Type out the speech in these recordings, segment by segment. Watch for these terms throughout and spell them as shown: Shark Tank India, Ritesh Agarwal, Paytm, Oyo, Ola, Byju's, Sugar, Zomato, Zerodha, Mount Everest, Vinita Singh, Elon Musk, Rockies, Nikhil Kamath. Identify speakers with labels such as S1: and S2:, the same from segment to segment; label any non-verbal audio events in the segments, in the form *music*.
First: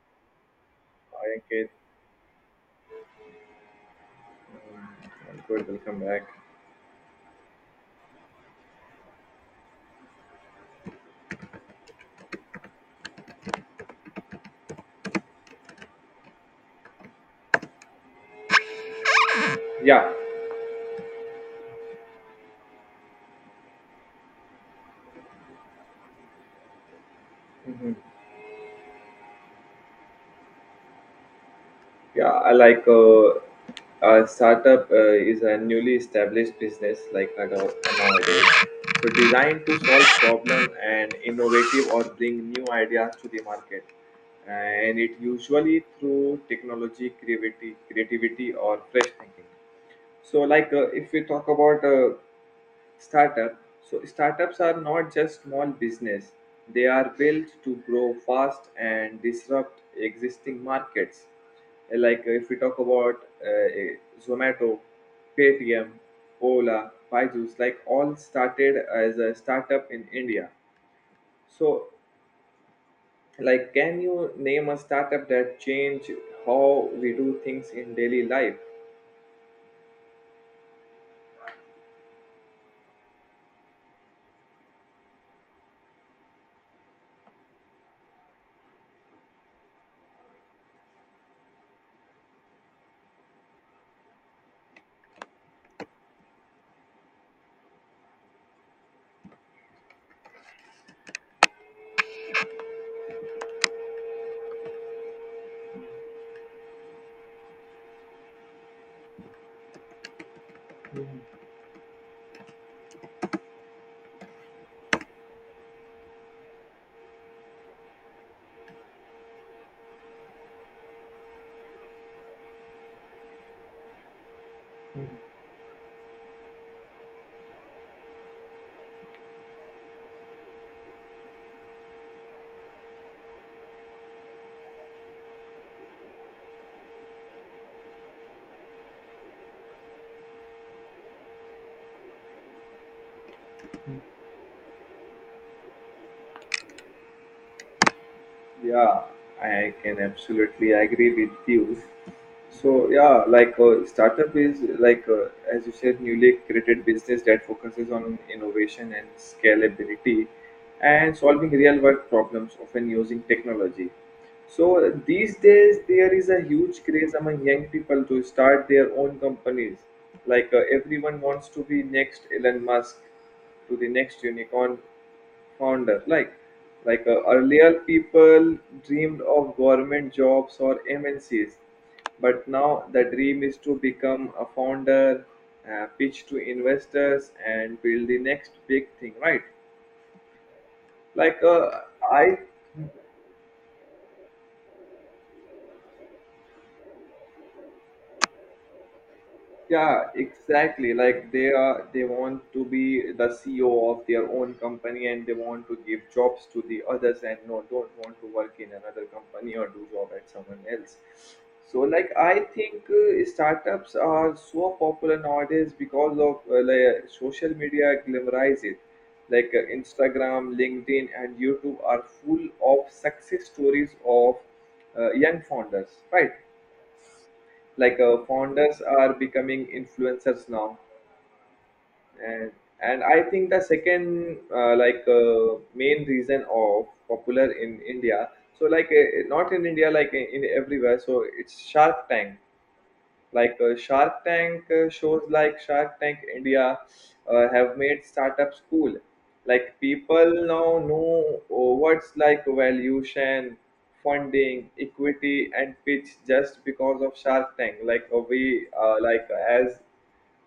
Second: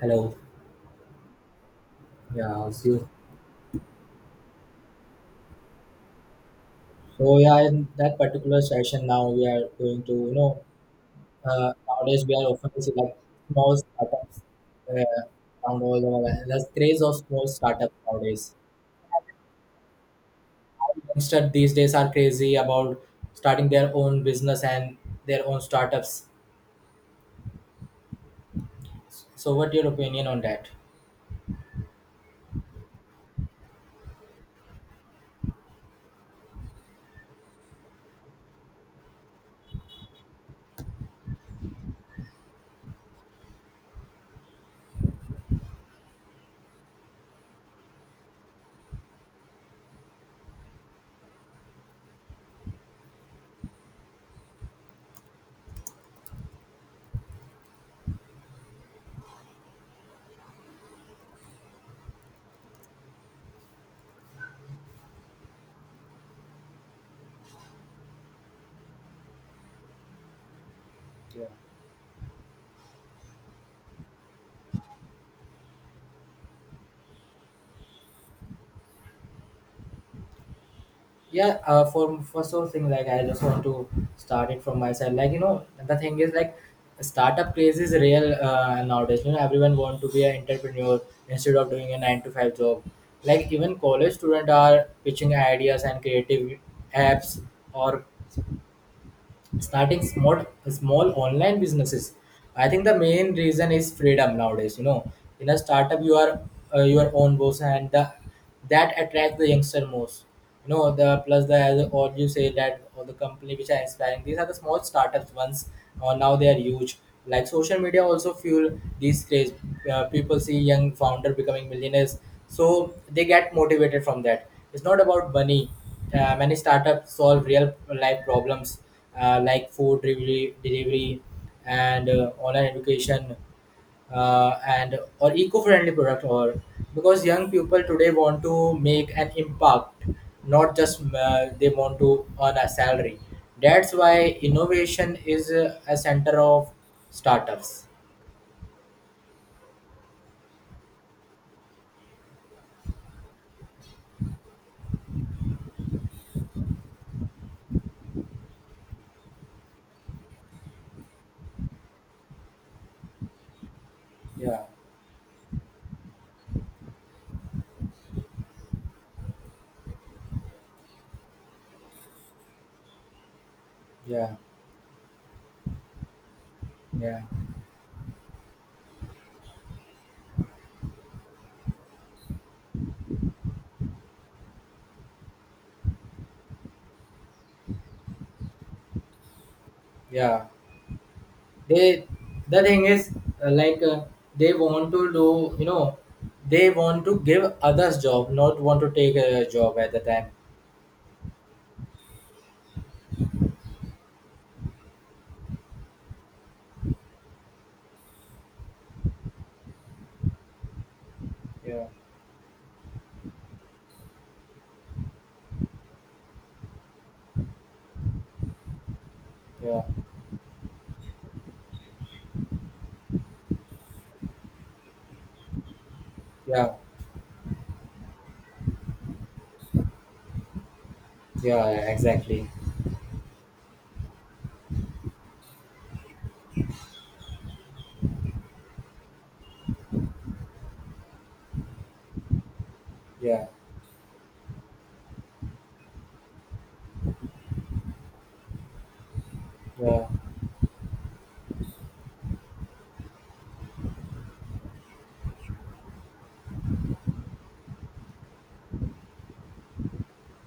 S1: Hello.
S2: Hi, Ankit.
S1: Yeah, it's you.
S2: I'm good. Welcome back.
S1: So yeah, in that particular session, now we are going to nowadays we are often see like small startups around all the world. The craze of small startups nowadays.
S2: Yeah.
S1: Youngsters these days are crazy about starting their own business and their own startups.
S2: Mhm.
S1: So, what your opinion on that?
S2: Yeah, I like a startup is a newly established business like nowadays. So designed to solve problem and innovative or bring new ideas to the market, and it usually through technology, creativity or fresh thinking. So like if we talk about Startup. So startups are not just small business. They are built to grow fast and disrupt existing markets. Like if we talk about uh, Zomato, Paytm, Ola, Byju's, like all started as a startup in India. So like can you name a startup that changed how we do things in daily life?
S1: Yeah for so thing like I just want to start it from my side like you know the thing is like startup craze is real nowadays you know everyone want to be an entrepreneur instead of doing a 9 to 5 job, like even college students are pitching ideas and creative apps or starting small online businesses. I think the main reason is freedom nowadays, you know, in a startup you are your own boss, and that attracts the youngster most. You know, the plus the as all you say that all the company which are inspiring, these are the small startups ones, or now they are huge. Like social media also fuel these craze. People see young founder becoming millionaires, so they get motivated from that. It's not about money. Many startups solve real life problems, like food delivery and online education, and or eco-friendly product, or because young people today want to make an impact, not just they want to earn a salary. That's why innovation is a center of startups.
S2: Yeah, I can absolutely agree with you. So yeah, like startup is like as you said, newly created business that focuses on innovation and scalability, and solving real world problems, often using technology.
S1: Yeah,
S2: So these days there is a huge craze among young people to start their own companies. Like everyone wants to be next Elon Musk, to the next
S1: yeah,
S2: unicorn founder.
S1: yeah,
S2: Earlier, people dreamed of government jobs or MNCs, but now the dream is to become a founder, pitch to investors, and build the next big thing. Right?
S1: yeah,
S2: Like,
S1: they,
S2: I
S1: the thing is uh, like uh, they want to do, you know, they want to give others job, not want to take a job at the
S2: Yeah,
S1: time.
S2: exactly. Like they want to be the CEO of their own company and they want to give jobs to the others and no, don't want to work in another company or do job at someone else. So,
S1: Yeah,
S2: like I think startups are so popular nowadays because of like social media glamorize it. Like
S1: yeah,
S2: Instagram, LinkedIn, and YouTube are full of success stories of young founders, right?
S1: yeah,
S2: Like founders are becoming influencers now.
S1: yeah, yeah, exactly.
S2: And and I think the second like main reason of popular in India, so like not in India like in everywhere, so it's Shark Tank,
S1: Yeah,
S2: like Shark Tank shows like Shark Tank India have made startups cool. Like
S1: yeah,
S2: people now know what's like valuation, funding, equity, and pitch just because of Shark Tank. Like we like as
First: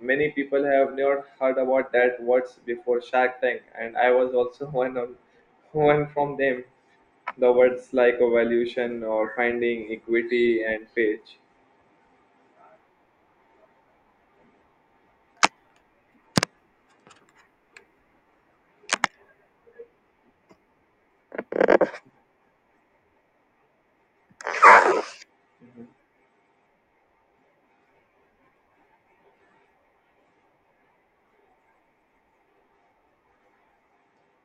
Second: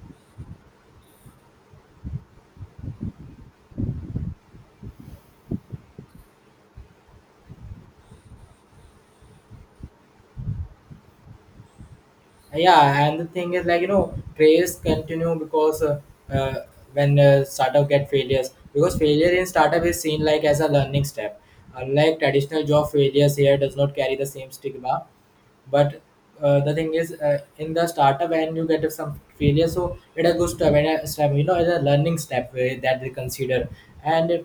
S2: many people have not heard about that words before Shark Tank, and I was also *laughs* one from them. The words like valuation or finding equity and pitch.
S1: yeah. And the thing is, like you know, craze continue because uh, when startup get failures, because failure in startup is seen like as a learning step. Unlike traditional job, failures here does not carry the same stigma. But the thing is, in the startup, when you get some failure, so it a good step, and a step, you know, it's a learning step that they consider. And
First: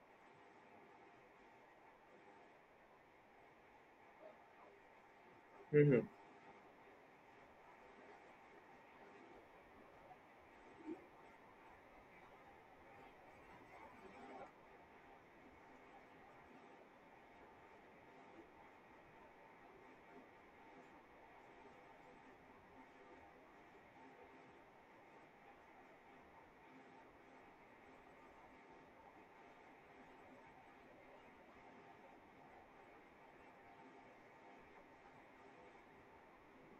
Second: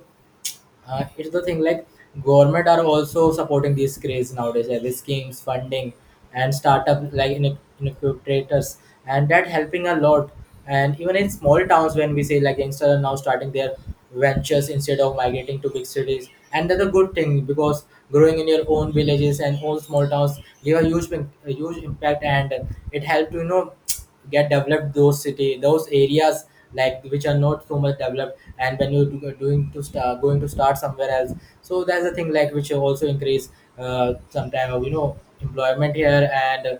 S1: it's the thing like government are also supporting these craze nowadays, every schemes funding
S2: Hmm.
S1: and startup like incubators, and that helping a lot. And even in small towns, when we say like youngsters are now starting their ventures instead of migrating to big cities, and that's a good thing because growing in your own villages and own small towns give a a huge impact, and it helps, you know, get developed those city, those areas, like which are not so much developed. And when you're doing to start going to start somewhere else, so that's the thing like which also increase sometime of, you know, employment here. And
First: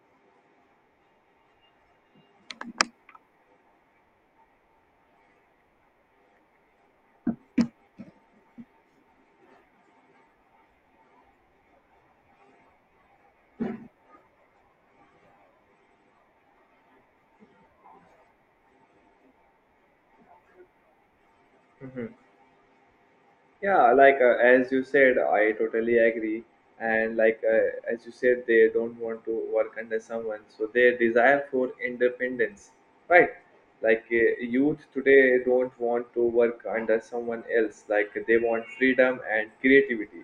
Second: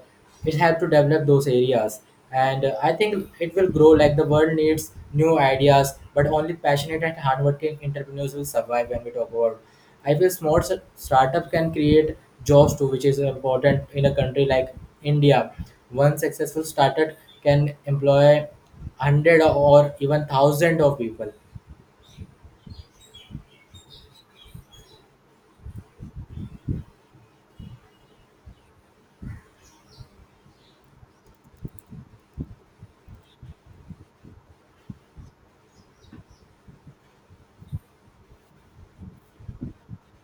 S1: it help to develop those areas. And I think it will grow, like the world needs new ideas, but only passionate and hardworking entrepreneurs will survive. When we talk about, I feel small startup can create jobs too, which is important in a country like India. One successful startup can employ hundred or even thousand of people.
S2: Yeah, like as you said, I totally agree, and like as you said, they don't want to work under someone, so they desire for independence, right? Like youth today don't want to work under someone else, like they want freedom and creativity,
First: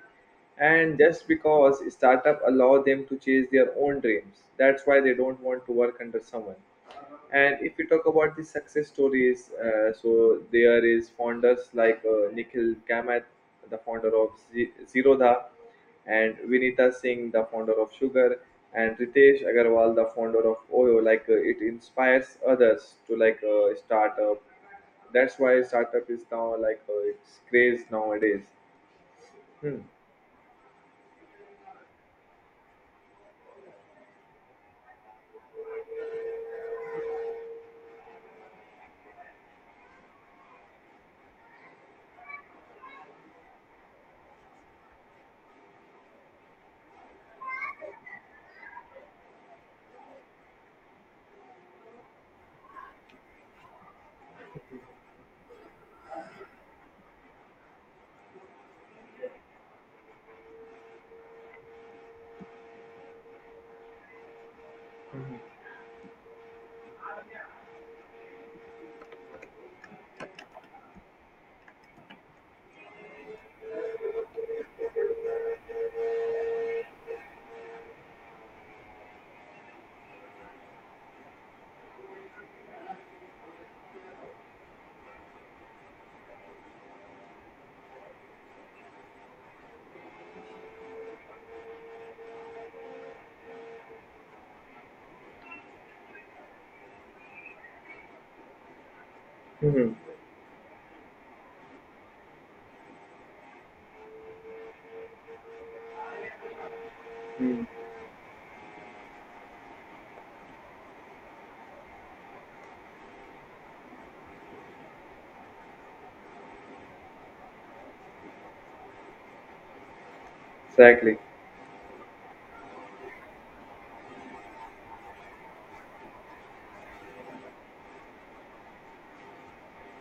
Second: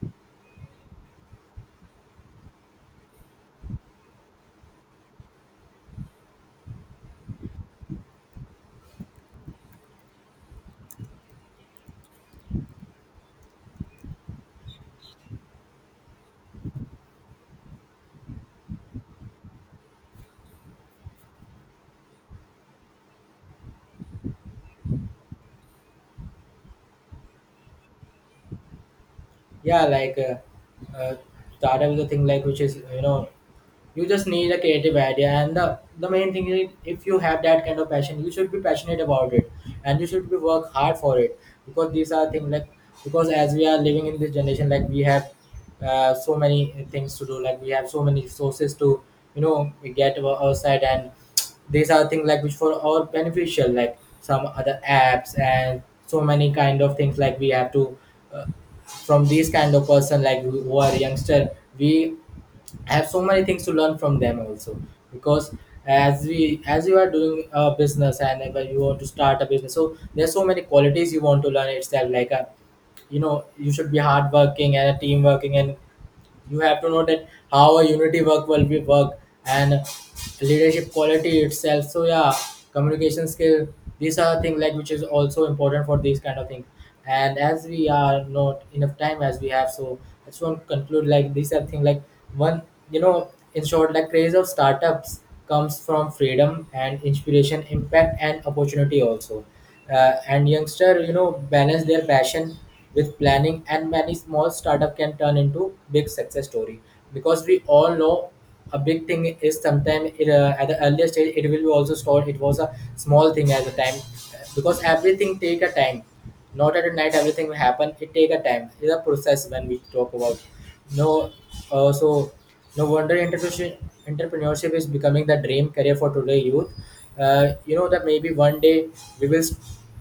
S2: and just because startup allow them to chase their own dreams, that's why they don't want to work under someone. And if we talk about the success stories, so there is founders like Nikhil Kamath, the founder of Zerodha, and Vinita Singh, the founder of Sugar, and Ritesh Agarwal, the founder of Oyo. Like it inspires others to like start up. That's why startup is now like it's craze nowadays. Hmm.
S1: Yeah, like startup is a thing like which is, you know, you just need a creative idea, and the main thing is if you have that kind of passion you should be passionate about it, and you should be work hard for it, because these are things like, because as we are living in this generation, like we have so many things to do, like we have so many resources to, you know, get outside. And these are things like which for all beneficial, like some other apps and so many kind of things like we have to uh, from these kind of person like who are youngster, we, I have so many things to learn from them also, because as we as you are doing a business, and when you want to start a business, so there's so many qualities you want to learn itself, like a, you know, you should be hard working and a team working. And you have to know that how a unity work will be work, and leadership quality itself. So yeah, communication skill, these are things like which is also important for these kind of things. And as we are not enough time as we have, so I just want to conclude like these are things like, one, you know, in short, like craze of startups comes from freedom and inspiration, impact and opportunity also.
S2: Hmm.
S1: And youngster, you know, balance their passion with planning, and many small startup can turn into big success story, because we
S2: Hmm.
S1: all know a big thing is sometimes it, at the earlier stage it will be also stored, it was a small thing at the time, because everything take a time, not at night everything will happen. It take a time. It's a process when we talk about.
S2: Exactly.
S1: No, so no wonder entrepreneurship is becoming the dream career for today youth. You know that maybe one day we will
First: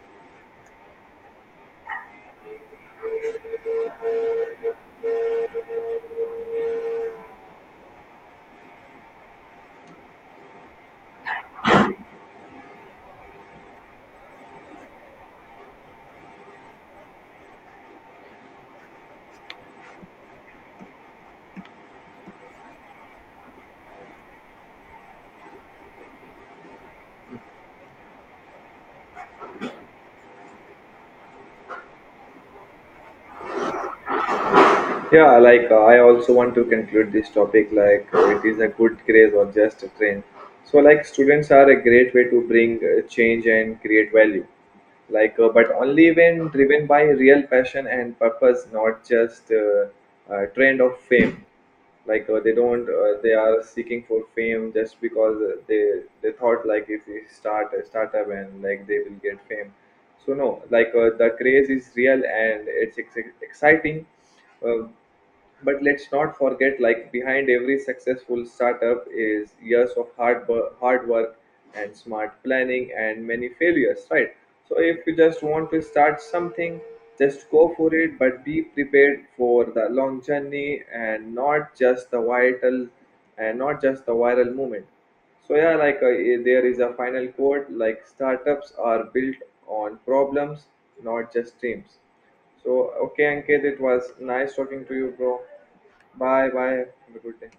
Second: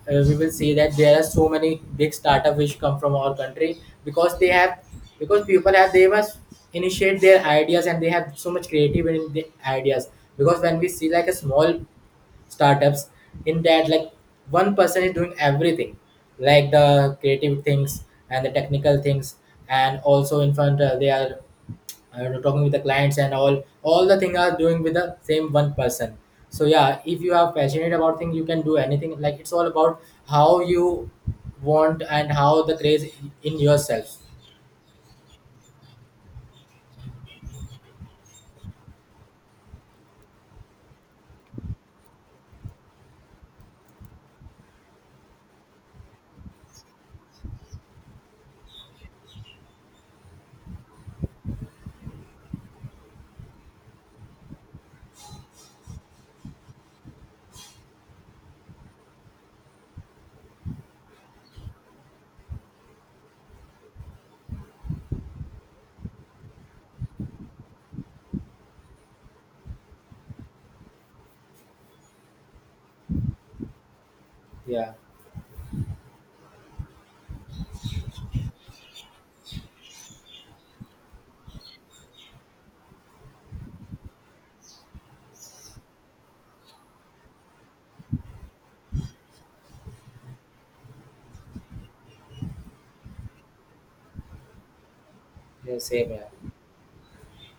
S1: we will see that there are so many big startup which come from our country, because they have, because people have, they must initiate their ideas, and they have so much creative in the ideas, because when we see like a small startups, in that like one person is doing everything, like the creative things and the technical things, and also in front they are talking with the clients, and all the things are doing with the same one person. So yeah, if you are passionate about things you can do anything, like it's all about how you want and how the craze in yourself.
S2: Yeah, like I also want to conclude this topic, like it is a good craze or just a trend. So like students are a great way to bring change and create value. Like but only when driven by real passion and purpose, not just trend of fame, like they don't they are seeking for fame just because they thought like if we start a startup and like they will get fame. So no, like the craze is real and exciting, uh, but let's not forget, like behind every successful startup is years of hard work and smart planning and many failures, right? So
S1: Yeah,
S2: if you just want to start something, just go for it, but be prepared for the long journey and not just the vital and not just the viral moment. So yeah, like there is a final quote like startups are built on problems, not just dreams. So, okay, Ankit, it was nice talking to you, bro.
S1: yeah, same, yeah.
S2: Bye bye. Have a good day.